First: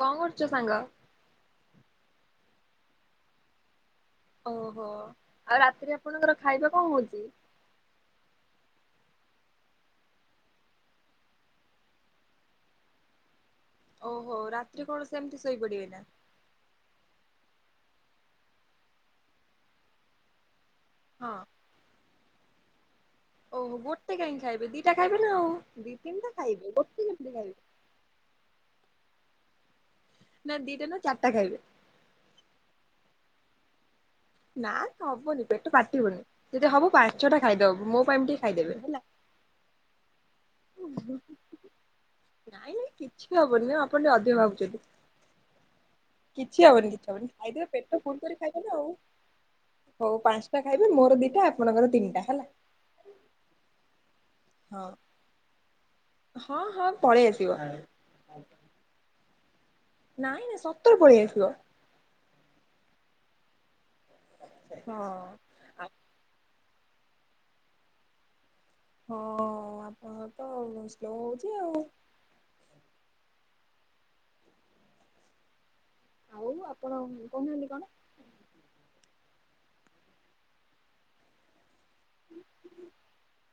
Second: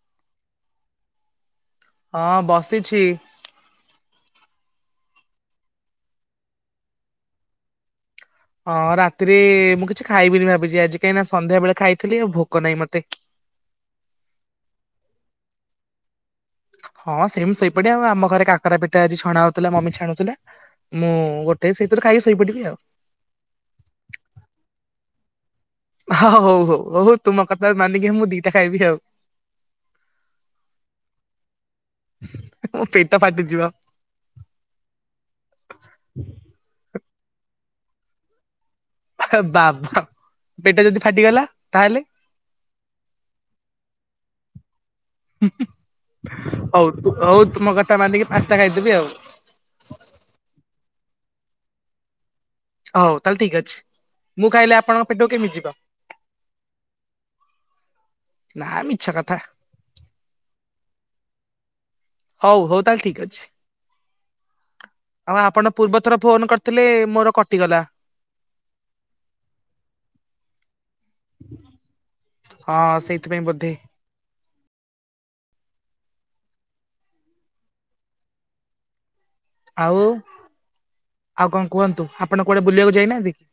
କଣ କରୁଚୁ ସାଙ୍ଗ? ହଁ ବସିଛି। ଓହୋ ଆଉ ରାତିରେ ଆପଣଙ୍କର ଖାଇବା କଣ ହଉଛି? ହଁ ରାତିରେ ମୁଁ କିଛି ଖାଇବିନି ଭାବିଛି ଆଜି କାଇ ହିଁ ନା ସନ୍ଧ୍ୟା ବେଳେ ଖାଇଥିଲି ଆଉ ଭୋକ ନାହିଁ ମତେ। ଓହୋ ରାତିରେ କଣ ସେମିତି ଶୋଇପଡିବେ ନା। ହଁ ସେମିତି ସେଇପଡିଆ ଆଉ ଆମ ଘରେ କାକରା ପିଟା ଆଜି ଛଣା ହଉଥିଲା ମମି ଛାଣୁଥିଲା ମୁଁ ହଁ ଗୋ ସେଇଥିରେ ଖାଇକ ସୋଇପଡ଼ିବି ଆଉ। ଓହୋ ଗୋଟେ କାହିଁ ଖାଇବେ ଦିଟା ଖାଇବେ ନା ଆଉ ଦି ନିଟା ଖାଇବେ ଗୋଟେ କେମିତି ଖାଇବେ। ମାଳିକେ ମୁଁ ଦିଟା ଖାଇବି ଆଉ। ନା ଦିଟା ନୁହଁ ଚାରିଟା ଖାଇବେ। ମୋ ପେଟ ଫାଟି ଯିବ। ନା ହବନି ପେଟ କାଟିବୁନି ଯଦି ହବ ପାଞ୍ଚ ଛଅ ଟା ଖାଇଦବ ମୋ ପାଇଁ ଟିକେ ଖାଇଦେବେ ହେଲା। ବାବା ପେଟ ଯଦି ଫାଟିଗଲା ତାହେଲେ? ନାଇଁ ନାଇଁ କିଛି ବି ହବନି ଆଉ ଆପଣ ଟିକେ ଅଧିକ ଭାବୁଛନ୍ତି? କିଛି ହଉ ହବନି ତୁ କିଛି ହବନି ହଉ ତୁମ ଖାଇଦେବେ କଥା ପେଟ ଫୁଲ ମାନିକି କରି ପାଞ୍ଚଟା ଖାଇଦେ ଆଉ। ଖାଇଦେବି ହଉ ପାଞ୍ଚଟା ଖାଇବେ ମୋର ଦିଟା ଆପଣଙ୍କର ତିନିଟା ହେଲା। ହଉ ତାହେଲେ ଠିକ ଅଛି ମୁଁ ଖାଇଲେ ହଁ ଆପଣଙ୍କ ପେଟକୁ କେମିତି ଯିବ? ହଁ ହଁ ପଳେଇ ଆସିବ। ନା ମିଛ କଥା। ନାଇଁ ନାଇଁ ସତରେ ପଳେଇ ଆସିବ। ହଉ ହଉ ତାହେଲେ ଠିକ ଅଛି ହଁ ଆଉ ଆପଣ ପୂର୍ବ ଥର ଫୋନ୍ କରିଥିଲେ ମୋର କଟିଗଲା। ହଁ ଆପଣଙ୍କର ତ ସ୍ଲୋ ହଉଛି ଆଉ। ହଁ ସେଇଥିପାଇଁ ବୋଧେ। ଆଉ ଆପଣ କହୁହାନ୍ତି କଣ? ଆଉ ଆଉ କଣ କୁହନ୍ତୁ ଆପଣ କୁଆଡେ ବୁଲିବାକୁ ଯାଇନାହାନ୍ତି କି?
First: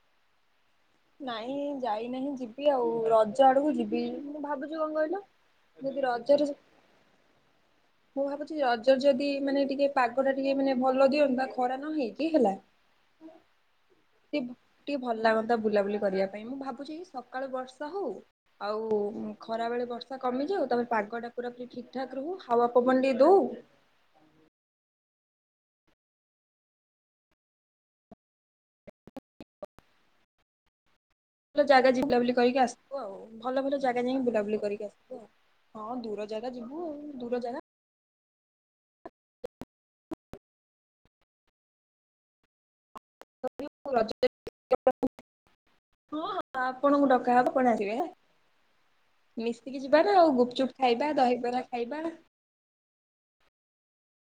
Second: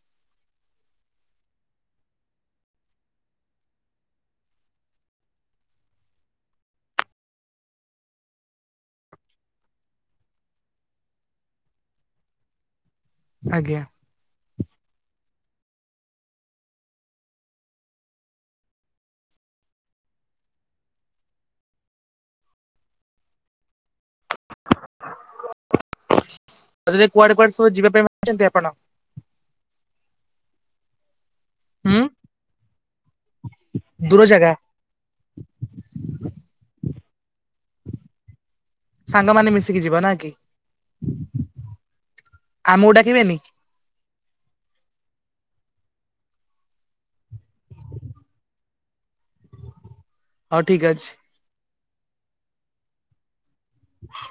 ନାଇଁ ଯାଇନାହିଁ ଯିବି ଆଉ ରଜ ଆଡକୁ ଯିବି ମୁଁ ଭାବୁଛି କଣ କହିଲ? ଯଦି ରଜରେ ମୁଁ ଭାବୁଛି ରଜ ଯଦି ମାନେ ଟିକେ ପାଗ ଟା ଟିକେ ମାନେ ଭଲ ଦିଅନ୍ତା ଖରା ନ ହେଇକି ହେଲା। ହୁଁ। ଆଜ୍ଞା। ସେ ଟିକେ ଭଲ ଲାଗନ୍ତା ବୁଲାବୁଲି କରିବା ପାଇଁ ମୁଁ ଭାବୁଛି ଏଇ ସକାଳୁ ବର୍ଷା ହଉ। ଆଉ ଖରାବେଳେ ବର୍ଷା କମିଯାଉ ତମେ ପାଗ ଠାକୁରା ପୁର ଠିକ୍ ଠାକ୍ ରହୁ ହାୱା ପବନ ଟିକେ ଦେଉ। କୁଆଡେ କୁଆଡ ସବୁ ଯିବା ପାଇଁ ବାହାରି ଛନ୍ତି ଆପଣ? ଭଲ ଜାଗା ହୁଁ ଯ ବୁଲାବୁଲି କରିକି ଆସିବୁ ଆଉ ଭଲ ଭଲ ଜାଗା ଯାଇକି ବୁଲାବୁଲି କରିକି ଆସିବୁ ଆଉ। ହଁ ଦୂର ଜାଗା ଯିବୁ ଦୂର ଜାଗା। ସାଙ୍ଗମାନେ ମିଶିକି ଯିବ ନା କି ଆମକୁ ଡାକିବେନି? [unintelligible] ହଁ ହଁ ଆପଣଙ୍କୁ ଡକା ହବ କଣ ଆସିବେ? ମିଶିକି ଯିବାନା ଆଉ ହଉ ଗୁପଚୁପ୍ ଠିକ ଅଛି ଖାଇବା ଦହିବରା ଖାଇବା। ହ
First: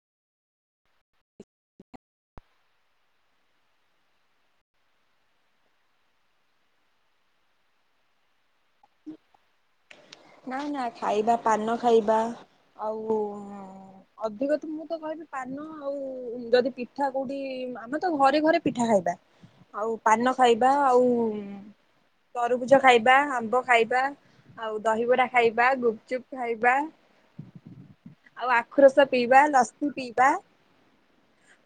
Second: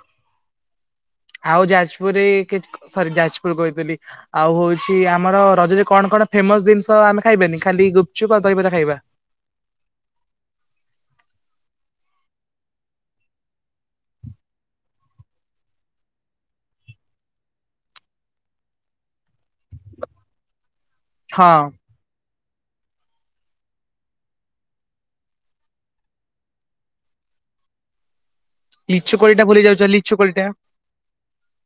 ଆଉ ଯାଜପୁରରେ ସରି ଯାଜପୁର କହିଥିଲି? ଆଉ ହଉଛି ଆମର ରଜରେ କଣ କଣ ଫେମସ ଜିନିଷ ଆମେ ଖାଇବାନି ଖାଲି ଗୁପଚୁପ ଦହିବରା ଖାଇବା। ନା ନା ଖାଇବା ପାନ ଖାଇବା ଆଉ ଅଧିକ ତ ମୁଁ ତ କହିବି ପାନ ଆଉ ଯଦି ପିଠା କୋଉଠି ଆମେ ତ ଘରେ ଘରେ ପିଠା ଖାଇବା। ଆଉ ପାନ ଖାଇବା ଆଉ ହୁଁ ହଁ ତରଭୁଜ ଖାଇବା ଆମ୍ବ ଖାଇବା ଆଉ ଦହିିବରା ଖାଇବା ଗୁପଚୁପ ଖାଇବା। ଆଉ ଆଖୁ ରସ ଲିଚୁ କୋଳି ଟା ପିଇବା ଭୁଲି ଯାଉଛ ଲସି ଲିଚୁ ପିଇବା। କୋଳି ଟା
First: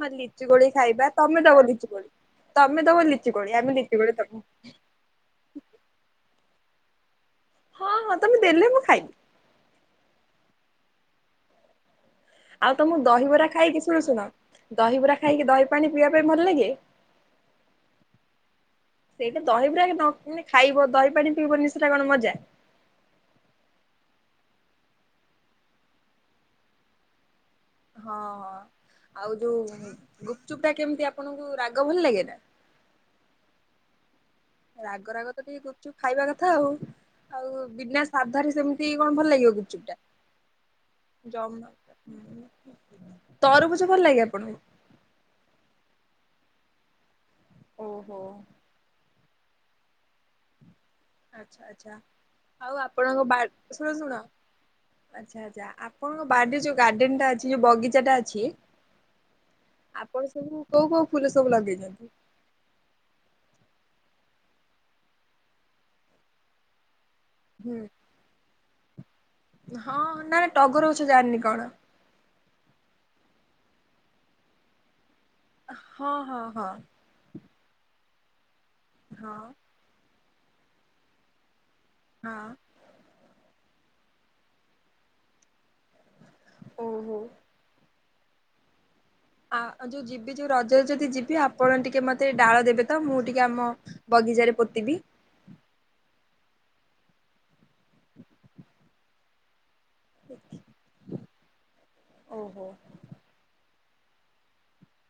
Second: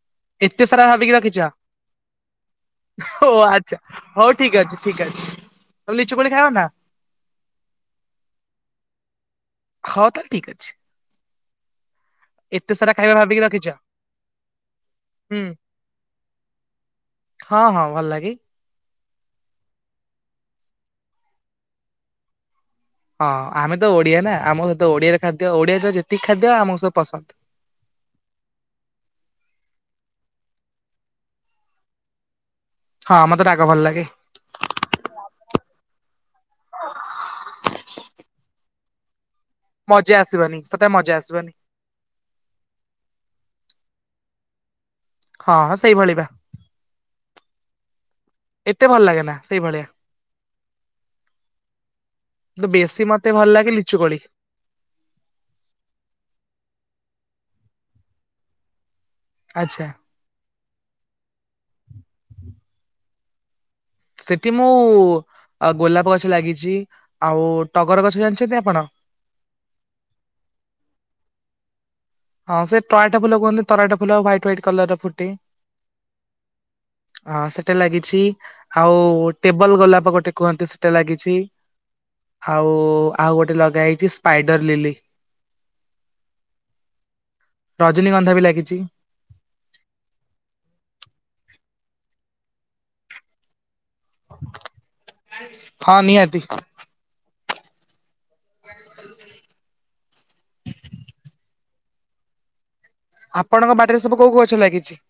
ହଁ ଲିଚୁ ଏତେ କୋଳି ସାରା ଖାଇବା ଭାବିକି ରଖିଛ ତମେ ଦବ ଲିଚି କୋଳି? ତମେ ତମ ଓ ଲିଚି କୋଳି ଆଚ୍ଛା। ଆମେ ଲିଚି କ ତମ ଲିଚି କୋଳି ଖାଇବା ନା? ହଁ ହଁ ତମେ ଦେଲେ ମୁଁ ଖାଇବି। ହଁ ତାଲେ ଠିକ ଅଛି। ଏତେ ଆଉ ସାରା ତମକୁ ଖାଇବା ଭାବିକି ଦହିବରା ରଖିଛ ଖାଇକି ଶୁଣୁ ଶୁଣ ଦହିବରା ହୁଁ। ଖାଇକି ଦହି ପାଣି ପିଇବା ପାଇଁ ଭଲ ଲାଗେ? ହଁ ହଁ ଭଲ ଲାଗେ। ସେଇଟା ଦହି ପୁରାନେ ଖାଇବ ଦହି ପାଣି ପିଇବନି ସେଟା କଣ ମଜା? ହଁ ଆମେ ତ ଓଡିଆ ନା ଆମ ସହିତ ଓଡିଆରେ ଖାଦ୍ୟ ଓଡିଆ ର ଯେତିକି ଖାଦ୍ୟ ଆମକୁ ସ ପସନ୍ଦ। ହଁ ଆଉ ଯୋଉ ଗୁପଚୁପ୍ ଟା କେମିତି ଆପଣଙ୍କୁ ରାଗ ଭଲ ଲାଗେ ନା? ହଁ ମତେ ରାଗ ଭଲ ଲାଗେ। ରାଗ ରାଗ ତ ଟିକେ ଗୁପଚୁପ୍ ଖାଇବା କଥା ଆଉ ଆଉ ବିନା ସାଧାରେ ସେମିତି କଣ ଭଲ ଲାଗିବ କି? ମଜା ଆସିବନି ସତ ରେ ମଜା ଆସିବନି। ତରଭୁଜ ଭଲ ଲାଗେ ଆପଣଙ୍କୁ? ହଁ ସେଇଭଳି ବା। ଓହୋ। ଏତେ ଭଲ ଲାଗେ ନା ସେଇଭଳିଆ। ଆଚ୍ଛା ଆଚ୍ଛା କିନ୍ତୁ ଆଉ ବେଶୀ ଆପଣଙ୍କ ମତେ ବା ଭଲ ଲାଗେ ଶୁଣ ଲିଚୁକୋଳି ଶୁଣ ଆଚ୍ଛା ଆଚ୍ଛା ଆପଣଙ୍କ ବାଡିରେ ଯୋଉ ଗାର୍ଡେନ ଟା ଅଛି ଯୋଉ ବଗିଚା ଟା ଅଛି ଆଚ୍ଛା। ଆପଣ ସବୁ କୋଉ କୋଉ ଫୁଲ ସବୁ ଲଗେଇଛନ୍ତି? ସେଠି ମୁଁ ଗୋଲାପ ଗଛ ଲାଗିଛି ଆଉ ହୁଁ ଟଗର ଗଛ ଜାଣିଛନ୍ତି ଆପଣ? ହଁ ନା ନା ଟଗର ଗଛ ଜାଣିିନି କଣ। ହଁ ସେ ତରାଟ ଫୁଲ କୁହନ୍ତି ତରାଟ ଫୁଲ ହ୍ୱାଇଟ ହ୍ୱାଇଟ କଲର ର ଫୁଟେ। ହଁ ହଁ ହଁ। ଅଁ ସେଟା ଲାଗିଛି ଆଉ ହଁ। ଟେବଲ ଗୋଲାପ ଗୋଟେ କୁହନ୍ତି ସେଟା ଲାଗିଛି। ହଁ ଆଉ ଆଉ ଗୋଟେ ଲଗା ହେଇଛି ସ୍ପାଇଡର ଲିଲି। ଓହୋ। ରଜନୀଗନ୍ଧା ବି ଲାଗିଛି। ଆ ଯୋଉ ଯିବି ଯୋଉ ରଜ ରେ ଯଦି ଯିବି ଆପଣ ଟିକେ ମତେ ଡାଳ ଦେବେ ତ ମୁଁ ଟିକେ ଆମ ବଗିଚାରେ ପୋତିିବି। ହଁ ନିଆତି। ଓହୋ। ଆପଣଙ୍କ ବାଡିରେ ସବୁ କୋଉ କଉ ଗଛ ଲାଗିଛି?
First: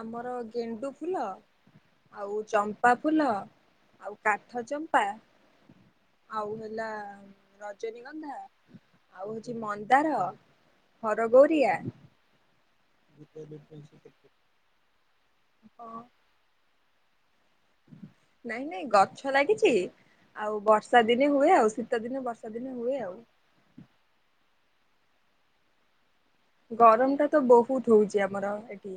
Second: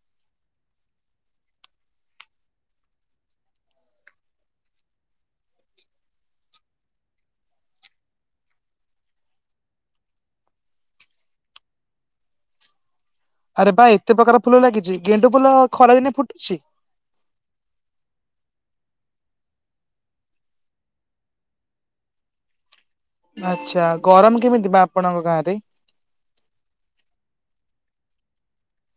ଆମର ଗେଣ୍ଡୁ ଫୁଲ ଆଉ ଚମ୍ପା ଫୁଲ, ଆଉ କାଠ ଚମ୍ପା ଆଉ ହେଲା ରଜନୀଗନ୍ଧା ଆଉ ହଉଛି ମନ୍ଦାର, ହରଗୌରିଆ ଆରେ ବା ଏତେ ପ୍ରକାର ଫୁଲ ଲାଗିଛି। ଗେଣ୍ଡୁ ଫୁଲ ଖରା ହଁ ଦିନେ ଫୁଟୁଛି? ନାଇଁ ନାଇଁ ଗଛ ଲାଗିଛି। ଆଉ ବର୍ଷା ଦିନେ ହୁଏ ଆଉ ଶୀତ ଦିନେ ବର୍ଷା ଦିନେ ହୁଏ ଆଉ। ଆଚ୍ଛା ଗରମ କେମିତି ବା ଆପଣଙ୍କ ଗାଁ ରେ? ଗରମ ଟା ତ ବହୁତ ହଉଛି ଆମର ଏଠି।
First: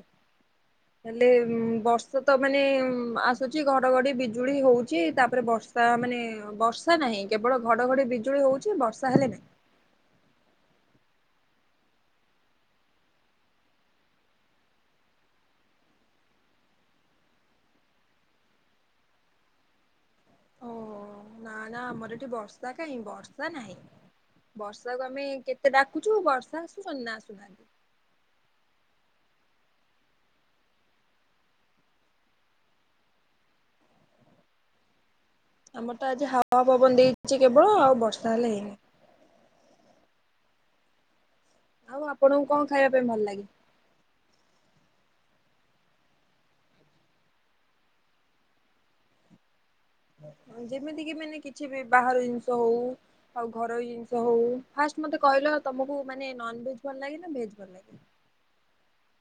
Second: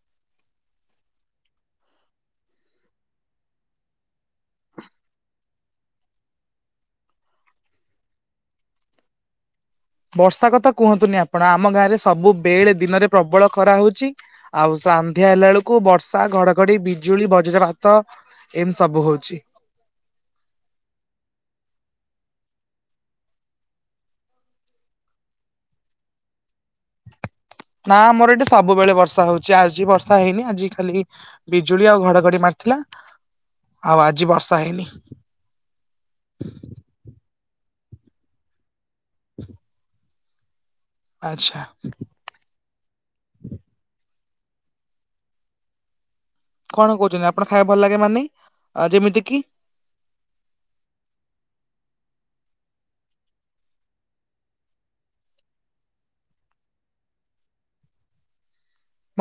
ହେଲେ ଉଁ ବର୍ଷ ତ ମାନେ ଉଁ ଆସୁଛି ଘଡଘଡି ବିଜୁଳି ହଉଛି ତାପରେ ବର୍ସ ଷା ମାନେ ବର୍ଷା ନାହିଁ କେବଳ ଘଡଘଡ଼ି ବିଜୁଳି ହଉଚି ବର୍ଷା ହେଲେ ନାହିଁ। ବର୍ଷା କଥା କୁହନ୍ତୁନି ଆପଣ ଆମ ଗାଁରେ ସବୁ ବେଳେ ଦିନରେ ପ୍ରବଳ ଖରା ହଉଚି। ଆଉ ସାନ୍ଧ୍ୟା ହେଲା ବେଳକୁ ବର୍ଷା, ଘଡଘଡି, ବିଜୁଳି, ବଜ୍ରପାତ। ଏମିତି ସବୁ ହଉଚି। ଓହୋ ନା ନା ଆମର ଏଠି ବର୍ଷା କାହିଁ ବର୍ଷା ନାହିଁ। ବର୍ଷାକୁ ଆମେ କେତେ ଡାକୁଚୁ ବର୍ଷା ଆସୁଚନ୍ତି ନା ଆସୁନାହାନ୍ତି। ନା ଆମର ଏଠି ସବୁବେଳେ ବର୍ଷା ହଉଚି ଆଜି ବର୍ଷା ହେଇନି ଆଜି ଖାଲି। ବିଜୁଳି ଆଉ ଘଡଘଡି ମାରିଥିଲା ଆଉ ଆଜି ବର୍ଷା ହେଇନି। ଆମର ତ ଆଜି ହାୱା, ପବନ ଦେଇଛି କେବଳ ଆଉ ବର୍ଷା ହେଲେ ହେଇନି। ହୁ ଆଚ୍ଛା। ଆଉ ଆପଣଙ୍କୁ କଣ ଖାଇବା ପାଇଁ ଭଲ ଲାଗେ? କଣ କହୁଛନ୍ତି ଆପଣ ଖାଇବା ଭଲ ଲାଗେ ମାନେ ଆ ଯେମିତି କିି? ଯେମିତି କିି ମାନେ କିଛି ବି ବାହାର ଜିନିଷ ହଉ। ଆଉ ଘରୋଇ ଜିନିଷ ହଉ। ଫାର୍ଷ୍ଟ ମତେ କହିଲ ତମକୁ ମାନେ ନନ ଭେଜ ଭଲ ଲାଗେ ନା ଭେଜ ଭଲ ଲାଗେ?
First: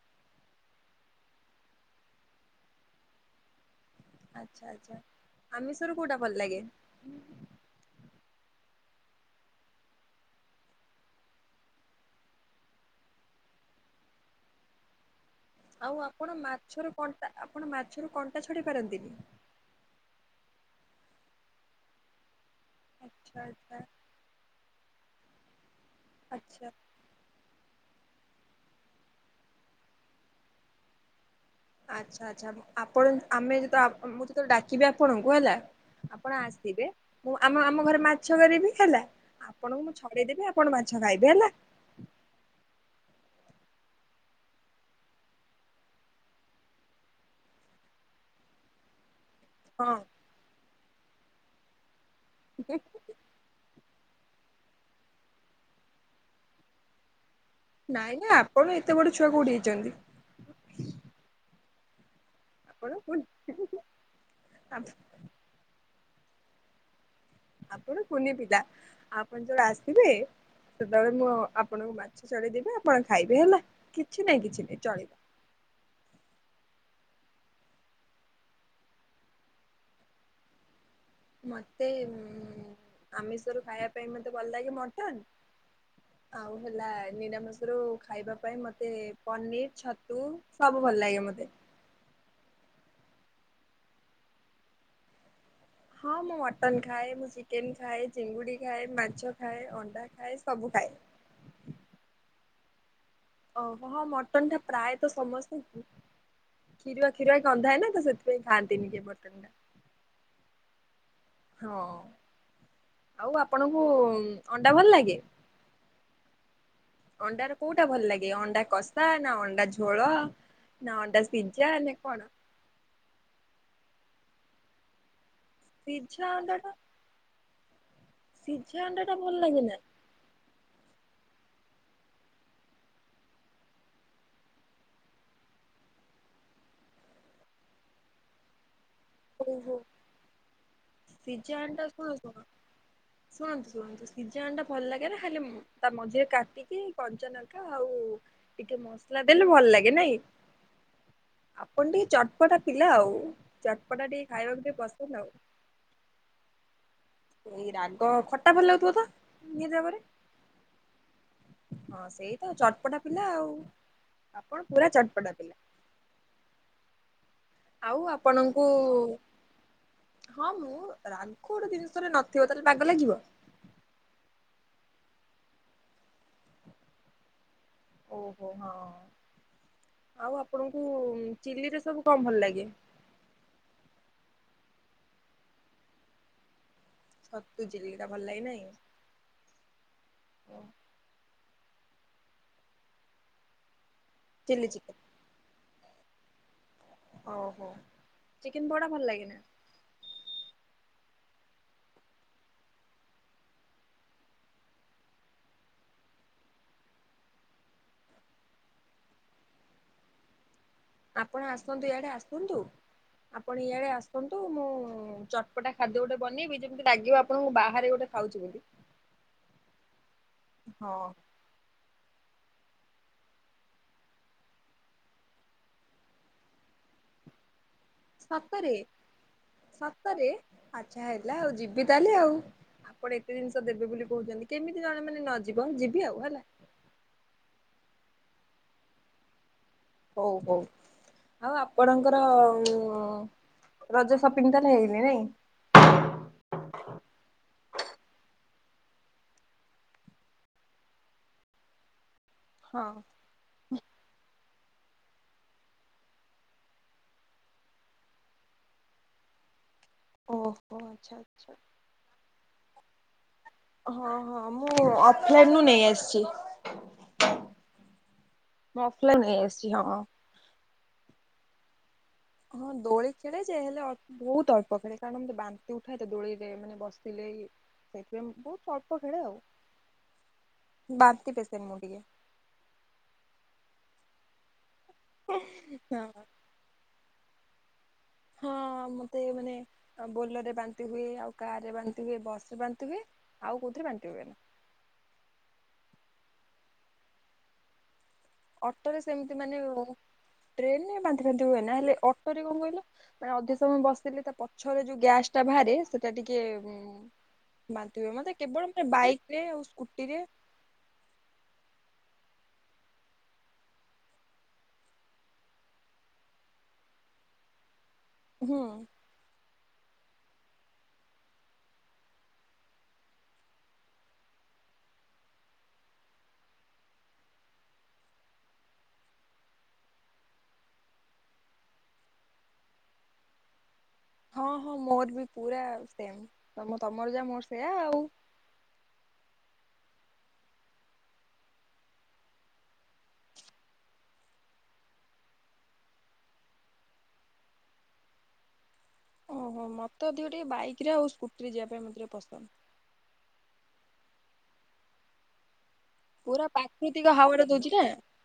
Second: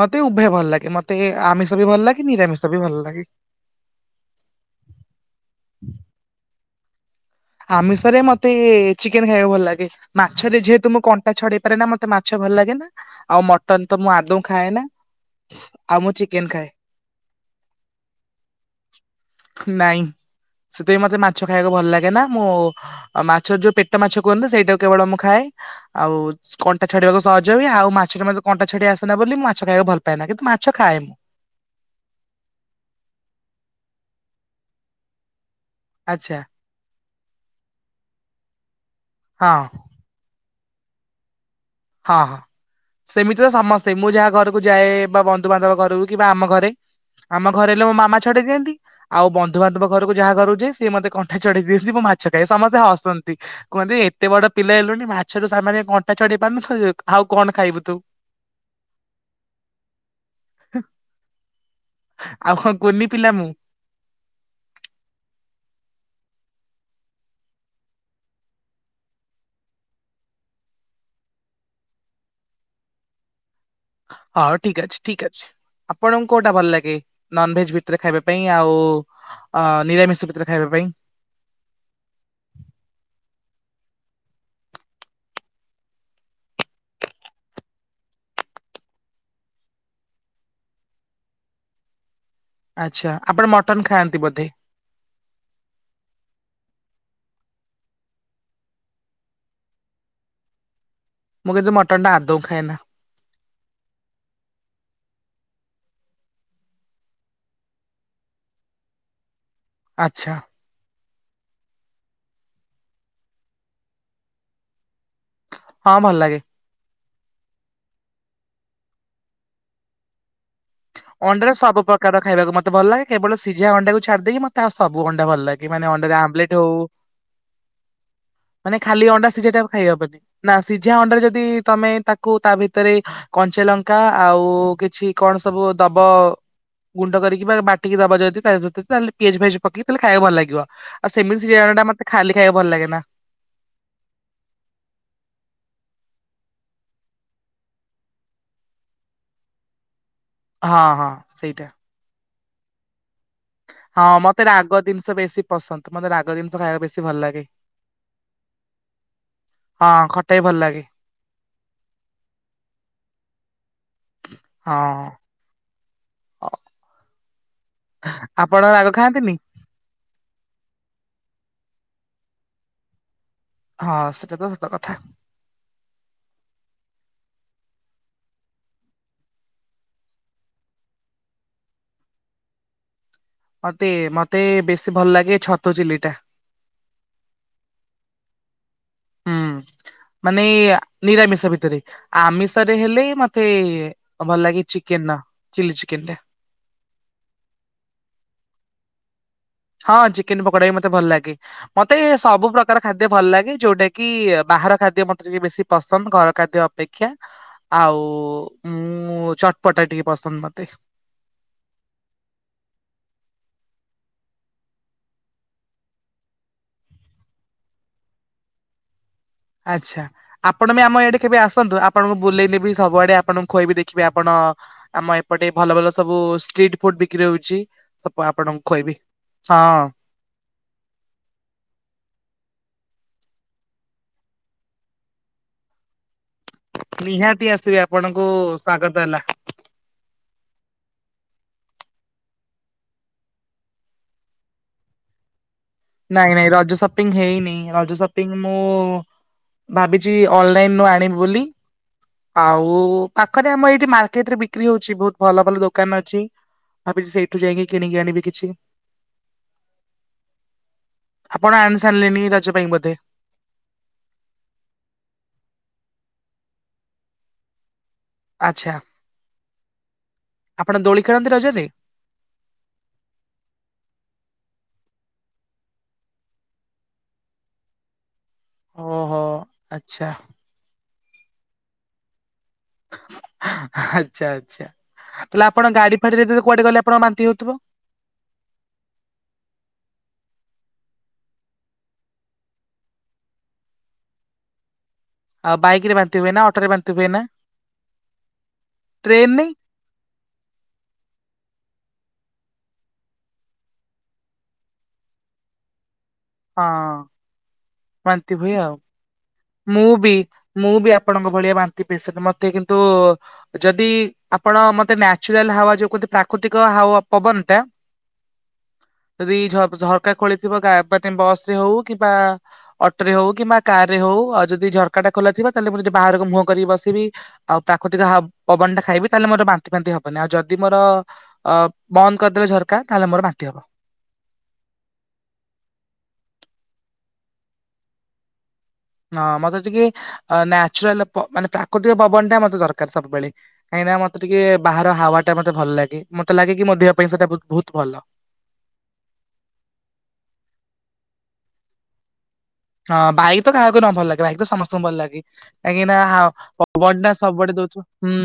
ମତେ ଉଭୟ ଭଲ ଲାଗେ ମତେ ଆମିଷ ବି ଭଲ ଲାଗେ ନିରାମିଷ ବି ଭଲ ଲାଗେ। ଆଚ୍ଛା ଆଚ୍ଛା ଆମିଷରୁ କଉଟା ଭଲ ଲାଗେ? ଆମିଷରେ ମତେ ଚିକେନ ଖାଇବାକୁ ଭଲ ଲାଗେ। ମାଛରେ ଯେହେତୁ ମୁଁ କଣ୍ଟା ଛଡେଇ ପାରେ ନା ମତେ ମାଛ ଭଲ ଲାଗେ ନା। ଆଉ ମଟନ ତ ମୁଁ ଆଦୌ ଖାଏ ନା। ଆଉ ମୁଁ ଆପଣ ଚିକେନ ଖାଏ ମାଛରୁ କଣ୍ଟା ଆପଣ ମାଛରୁ କଣ୍ଟା ଛଡ଼େଇ ପାରନ୍ତିନି। ନାଇଁ ସେଥିପାଇଁ ମତେ ମାଛ ଖାଇବାକୁ ଭଲ ଲାଗେ ନା ମୁଁ। ଆଉ ଆଚ୍ଛା ମାଛର ଯୋଉ ଆଚ୍ଛା ପେଟ ମାଛ କୁହନ୍ତି ସେଇଟା କେବଳ ମୁଁ ଖାଏ ଆଉ ଆଚ୍ଛା କଣ୍ଟା। ଛଡ଼େଇବାକୁ ସହଜ ହୁଏ ଆଉ ମାଛରେ ମତେ କଣ୍ଟା ଛଡ଼େଇ ଆସେନା ବୋଲି ମୁଁ ମାଛ ଖାଇବାକୁ ଭଲ ପାଏନା ନା କିନ୍ତୁ ମାଛ ଖାଏ ମୁଁ। ଆଚ୍ଛା ଆଚ୍ଛା ଆପଣ ଆମେ ଯେତେ ଆ ଅ ମୁଁ ଯେତେବେଳେ ଡାକିବି ଆପଣଙ୍କୁ ହେଲା। ଆପଣ ଆଚ୍ଛା ଆସିବେ ମୁଁ ଆମ ଆମ ଘରେ ମାଛ କରିବି ହେଲା ହଁ ଆପଣଙ୍କୁ ମୁଁ ଛଡେଇଦେବି ଆ ଆପଣ ମାଛ ଖାଇବେ ହେଲା। ହଁ ହଁ। ସେମିତି ତ ସମସ୍ତେ ମୁଁ ଯାହା ଘରକୁ ଯାଏ ବା ବନ୍ଧୁବାନ୍ଧବ ଘରକୁ କି ବା ଆମ ଘରେ। ଆମ ଘରେ ହେଲେ ମୋ ମାମା ଛଡେଇ ଦିଅନ୍ତି ଆଉ ବ ଧୁବାନ୍ଧବ ହଁ। ଘରକୁ ଯାହା ଘରୁକୁ ଯାଏ ସିଏ ମତେ କଣ୍ଟା ଛଡେଇ ଦିଅନ୍ତି ମୁଁ ମାଛ ଖାଏ ସମସ୍ତେ ହସ ଚି କୁହନ୍ତି ଏତେ ବଡ ପିଲା ହେଲୁଣି ମାଛରୁ ସାମାନ୍ୟ କଣ୍ଟା ଛଡେଇ ପାରୁନୁ [unintelligible] ଆଉ କଣ ଖାଇବୁ? ତୁ। ନାଇଁ ନାଇଁ ଆପଣ ଏତେ ବଡ଼ ଛୁଆ କୋଉଠି ହେଇଛନ୍ତି? ହ ଆପଣ [unintelligible] ଆପ ଆପଣ କୁନି ପିଲା ଆପଣ ଯଳେ ଆସିବେ। ସେତେବେଳେ ମୁଁ ଆପଣଙ୍କୁ ମାଛ ଛଡ଼େଇଦେବି ଆପଣ ଖାଇବେ ହେଲା କିଛି ନାଇଁ ହଉ କିଛି ଠିକ ନାଇଁ ଅଛି ଚଳି ଠିକ ଅଛି। ଆପଣଙ୍କୁ କୋଉଟା ଭଲ ଲାଗେ ନନଭେଜ ଭିତରେ ଖାଇବା ପାଇଁ ଆଉ? ଅ ନିରାମିଷ ଭିତରେ ଖାଇବା ପାଇଁ। ମୋତେ ଉଁ ଆମିଷରୁ ଖାଇବା ପାଇଁ ମୋତେ ଭଲ ଲାଗେ ମଟନ୍। ଆଉ ହେଲା ନିରାମିଷରୁ ଖାଇବା ପାଇଁ ମୋତେ ପନିର, ଛତୁ ସବୁ ଭଲ ଲାଗେ ମୋତେ। ଆଚ୍ଛା ଆପଣ ମଟନ ଖାଆନ୍ତି ବୋଧେ। ହଁ ମୁଁ ମଟନ୍ ଖାଏ ମୁଁ ଚିକେନ ଖାଏ ଚିଙ୍ଗୁଡ଼ି ଖାଏ ମାଛ ଖାଏ ଅଣ୍ଡା ଖାଏ ସବୁ ଖାଏ। ମୁଁ କିନ୍ତୁ ମଟନ୍ ଟା ଆଦୌ ଖାଏ ନା। ଓହୋ ହୋ ମଟନ ଟା ପ୍ରାୟତ ସମସ୍ତେ ଖୀରୁଆ ଖୀରୁଆ ଗନ୍ଧାଏ ନା ତ ସେଥିପାଇଁ ଖାନ୍ତିନି କିଏ ମଟନ ଟା। ଆଚ୍ଛା। ହଁ ଆଉ ଆପଣଙ୍କୁ ଅଣ୍ଡା ଭଲ ଲାଗେ? ହଁ ଭଲ ଲାଗେ। ଅଣ୍ଡାରେ କୋଉଟା ଭଲ ଲାଗେ ଅଣ୍ଡା କଷା ନା ଅଣ୍ଡା ଝୋଳ? ନା ଅଣ୍ଡା ଅଣ୍ଡାରେ ସିଝା ସବୁ ନା ପ୍ରକାର କଣ? ଖାଇବାକୁ ମତେ ଭଲ ଲାଗେ। କେବଳ ସିଝା ଅଣ୍ଡାକୁ ଛାଡି ଦେଇକି ମତେ ଆଉ ସବୁ ଅଣ୍ଡା ଭଲ ଲାଗେ ମାନେ ଅଣ୍ଡା ରେ ସିଝା ଆମଲେଟ୍ ଟା ହଉ। ମାନେ ସିଝା ଖାଲି ଟା ଅଣ୍ଡା ଭଲ ସିଝଟା ଲାଗେ ନା? ଖାଇ ହବନି। ନା ସିଝା ଅଣ୍ଡା ରେ ଯଦି ତମେ ତାକୁ ତା ଭିତରେ କଞ୍ଚାଲଙ୍କା ଆଉ କିଛି କଣ ସବୁ ଦବ ଗୁଣ୍ଡ କରିକି ବା ବାଟିକି ଦବ ଯଦି ତା ଭିତରେ ତାହେଲେ ପିଆଜ ଫିଆଜ ଓହୋ ପକେଇ ତାହେଲେ ଖାଇବାକୁ ଭଲ ଲାଗିବ, ଆଉ ସେମିତି ସିଝା ଅଣ୍ଡା ଟା ଶୁଣ ମତେ ଶୁଣ ଖାଲି ଖାଇବା ଭଲ ଲାଗେ ନା। ଶୁଣନ୍ତୁ ଶୁଣନ୍ତୁ। ସିଝା ଅଣ୍ଡା ଭଲ ଲାଗେ ନା ଖାଲି ତା ମଝିରେ କାଟିକି କଞ୍ଚା ଲଙ୍କା ଆଉ ଟିକେ ମସଲା ଦେଲେ ଭଲ ଲାଗେ ନାଇଁ। ହଁ ହଁ ସେଇଟା। ଆପଣ ଟିକେ ଚଟପଟା ପିଲା ଆଉ। ହଁ ଚଟପଟା ଟିକେ ମତେ ଖାଇବାକୁ ଟିକେ ରାଗ ପସନ୍ଦ ଜିନିଷ ଆଉ। ବେଶୀ ପସନ୍ଦ, ମତେ ରାଗ ଜିନିଷ ଖାଇବା ବେଶୀ ଭଲ ଲାଗେ। ଏଇ ରାଗ ଖଟା ଭଲ ଲାଗୁଥିବ ତ ନିହାତି ହଁ ଭାବରେ ଖଟା ବି ଭଲ ଲାଗେ। ହଁ ସେଇ ତ ଚଟପଟା ପିଲା ଆଉ ଆପଣ ହଁ। ପୁରା ଚଟପଟା ପିଲା। ଆଉ ଆପଣ ଆପଣଙ୍କୁ ରାଗ ଖାଆନ୍ତିନି? ହଁ ମୁଁ ରାଗୋ ଗୋଟେ ଜିନିଷରେ ନଥିବ ତାହେଲେ ବାଗ ଲାଗିବ। ହଁ ସେଟା ତ ସତ କଥା। ଓହୋ ହଁ ଆଉ ଆପଣଙ୍କୁ ଚିଲ୍ଲିରେ ସବୁ କଣ ଭଲ ଲାଗେ? ମତେ ମତେ ବେଶୀ ଭଲ ଲାଗେ ଛତୁ ଚିଲି ଟା। ଛତୁଚିଲି ଟା ଭଲ ଲାଗେ ନାଇ। ହୁଁ ମାନେ ଏ ଇ ନିରାମିଷ ଭିତରେ, ଆମିଷ ରେ ହେଲେ ମତେ ଭଲ ଲାଗେ ଚିଲି ଚିକେନ ଚିକେନର ଚିଲି ଚିକେନ ଟା। ଓହୋ ଚିକେନ ପକଡ଼ା ଭଲ ଲାଗେ ନା? ହଁ ଚିକେନ ପକୋଡା ବି ମତେ ଭଲ ଲାଗେ। ମତେ ସବୁ ପ୍ରକାର ଖାଦ୍ୟ ଭଲ ଲାଗେ ଯୋଉଟା କି ବାହାର ଖାଦ୍ୟ ମତେ ଟିକେ ବେଶୀ ପସନ୍ଦ, ଘର ଖାଦ୍ୟ ଅପ ପେକ୍ଷା ଆଉ ମୁଁ ଚଟପଟା ଟିକେ ପସନ୍ଦ ମତେ। ଆପଣ ଆସନ୍ତୁ ଇଆଡ଼େ ଆସନ୍ତୁ, ଆପଣ ଇଆଡ଼େ ଆସନ୍ତୁ ମୁଁ ଚଟପଟା ଖାଦ୍ୟ ଗୋଟେ ବନେଇବି ଯେମିତି ଲାଗିବ ଆପଣଙ୍କୁ ବାହାରେ ଗୋଟେ ଖାଉଛି ବୋଲି। ଆଚ୍ଛା, ଆପଣ ବି ଆମ ହଁ ଇଆଡେ କେବେ ଆସନ୍ତୁ ଆପ ଆପଣଙ୍କୁ ବୁଲେଇନେବି ସବୁଆଡେ ଆପଣଙ୍କୁ ଖୁଆଇବି ଦେଖିବେ ଆପଣ ଆମ ଏପଟେ ଭଲ ଭଲ ସବୁ ଷ୍ଟ୍ରିଟ୍ ଫୁଡ ବିକ୍ରି ହଉଛି। ସବୁ ଆପଣଙ୍କୁ ସତରେ, ଖୁଆଇବି ହଁ। ସତରେ ଆଚ୍ଛା ହେଲା ଆଉ ଯିବି ତାହେଲେ ଆଉ। ଆପଣ ଏତେ ଜିନିଷ ଦେବେ ବୋଲି କହୁଛନ୍ତି କେମିତି ଜଣେ ମାନେ ନଯିବ ଯିବି ଆଉ ହେଲା। ନିହାତି ଆସିବେ ଆପଣଙ୍କୁ ସ୍ଵାଗତ ହେଲା। ହଉ ହଉ। ଆଉ ଆପଣଙ୍କର ରଜ ସପିଙ୍ଗ ତାଲେ ହେଇନି ନାଇଁ। ନାଇଁ ନାଇଁ ରଜ ସପିଙ୍ଗ ହେଇନେଇ ରଜ ସପିଙ୍ଗ ମୁଁ ଭାବିଚି ଅନଲାଇନ୍ ରୁ ଆଣିବି ବୋଲି ଆଉ ହଁ ପା ଖରେ ଆମର ଏଇଠି ମାର୍କେଟ ରେ ବିକ୍ରି ହଉଛି ବହୁତ ଭଲ ଭଲ ଦୋକାନ ଅଛି। ଭାବିଚି ସେଇଠୁ ଯାଇଁକି କିଣିକି ଆଣିବି କିଛି। ଓ। ଓ ଆଚ୍ଛା। ଆଚ୍ଛା। ଆପଣ ଆଣି ସାରିଲେନି ରଜ ପାଇଁ ବୋଧେ? ହଁ ହଁ ମୁଁ ଅଫଲାଇନ୍ ରୁ ନେଇ ଆସିଛି। ଆଚ୍ଛା। ମୁଁ ଅଫଲାଇନ୍ ନେଇ ଆସିଛି ହଁ। ଆପଣ ଦୋଳି ଖେଳନ୍ତି ରଜରେ? ହଁ ଦୋଳି ଖେଳେ ଯେ ହେଲେ ଅ ବହୁତ ଅଳ୍ପ ଖେଳେ କାରଣ ମତେ ବାନ୍ତି ଉଠାଏ ତ ଦୋଳିରେ ମାନେ ବସିଲେ ସେଇଥିପାଇଁ ବହୁତ୍ ଅଳ୍ପ ଖେଳେ ଓହୋ ଆଉ ଆଚ୍ଛା। ବାନ୍ତି ପେସେଣ୍ଟେ ମୁଁ ଟିକେ। ଆଚ୍ଛା ଆଚ୍ଛା ତାଲେ ଆପଣ ଗାଡି ହଁ ଫାଡିରେ କୁଆଡେ ଗଲେ ଆପଣ ବାନ୍ତି ହଉଥିବ? ହଁ ମୋତେ ମାନେ ବୋଲରେ ବାନ୍ତି ହୁଏ ଆଉ କାରେ ବାନ୍ତି ହୁଏ ବସ ରେ ବାନ୍ତି ହୁଏ। ଆଉ କୋଉଥିରେ ବାଣ୍ଟି ହୁଏନି। ଆଉ ବାଇକିରେ ବାନ୍ତି ହୁଏନା ଅଟୋରେ ବାନ୍ତି ହୁଏନା? ଅଟୋରେ ସେମିତି ମାନେ ଟ୍ରେନରେ ବାନ୍ତି ଫାନ୍ତି ହୁଏନା ହେଲେ ଅଟୋରେ କଣ କହିଲ ମାନେ ଅଧିକ ସମୟ ବସିଲେ ତା ପଛରେ ଯୋଉ ଗ୍ୟାସ ଟା ବାହାରେ ସେ ସେ ଟିକେ ହଁ ବାନ୍ତି ହୁଏ ମତେ କେବଳ ବାଇକରେ ଆଉ ମୁଁ ବି ସ୍କୁଟିରେ ମୁଁ ବି ଆପଣଙ୍କ ଭଳିଆ ବାନ୍ତି ପେସେଣ୍ଟେ ମତେ କିନ୍ତୁ ଯଦି ଆପଣ ମତେ ନ୍ୟଚୁରାଲ ହାୱା ଯୋଉ କହନ୍ତି ପ୍ରାକୃତିକ ହାୱା ପବନଟା ହଁ ଯଦି ଝ ଝରକା ଖୋଳିଥିବ ଗା ପାନେ ବସ୍ ରେ ହଉ କିମ୍ବା ଅଟୋ ରେ ହଉ କିମ୍ବା କାର ରେ ହଉ ଆଉ ଯଦି ଝରକା ଟା ଖୋଲା ଥିବ ତାହେଲେ ମୁଁ ଯଦି ବାହାରକୁ ମୁହଁ କରିକି ବସିବି ଆଉ ପ୍ରାକୃତିକ ହା ପବନ ଟା ଖାଇବି ତାହେଲେ ମୋର ବାନ୍ତି ଫାନ୍ତି ହବନି ଆଉ ଯଦି ମୋର ଅ ବନ୍ଦ କରିଦେଲେ ଝରକା ତାହେଲେ ମୋର ବାନ୍ତି ହବ। ହଁ ହଁ ମୋର ବି ପୁରା ସେମେ୍ ତମ ତମର ଯା ମୋର ସେୟା ଆଉ। ହଁ ମତେ ଟିକେ ନ୍ୟଚୁରାଲ ମାନେ ପ୍ରାକୃତିକ ପବନ ଟା ମତେ ଦରକାର ସବୁବେଳେ। କାହିଁକିନା ମତେ ଟିକେ ବାହାର ହାୱାଟା ମତେ ଭଲ ଲାଗେ ମତେ ଲାଗେ କି ମୋ ଦେହ ପାଇଁ ସେଇଟା ବହୁତ ଭଲ। ଓହୋ ମତେ ଅଧିକ ଟିକେ ବାଇକିରେ ଆଉ ସ୍କୁଟିରେ ଯିବା ପାଇଁ ମତେ ଟିକେ ପସନ୍ଦ। ହଁ ବାଇକ୍ ତ କାହାକୁ ନ ଭଲ ଲାଗେ ବାଇକ ତ ସମସ୍ତଙ୍କୁ ଭଲ ଲାଗେ। କାହିଁକି ନା ହଁ ପୁରା ପ୍ରାକୃତିକ ପବନଟା ହାୱା ଟା ସବୁଆଡ଼େ ଦଉଛି ନା। ଦୋଉଥୁବ ହୁଁ।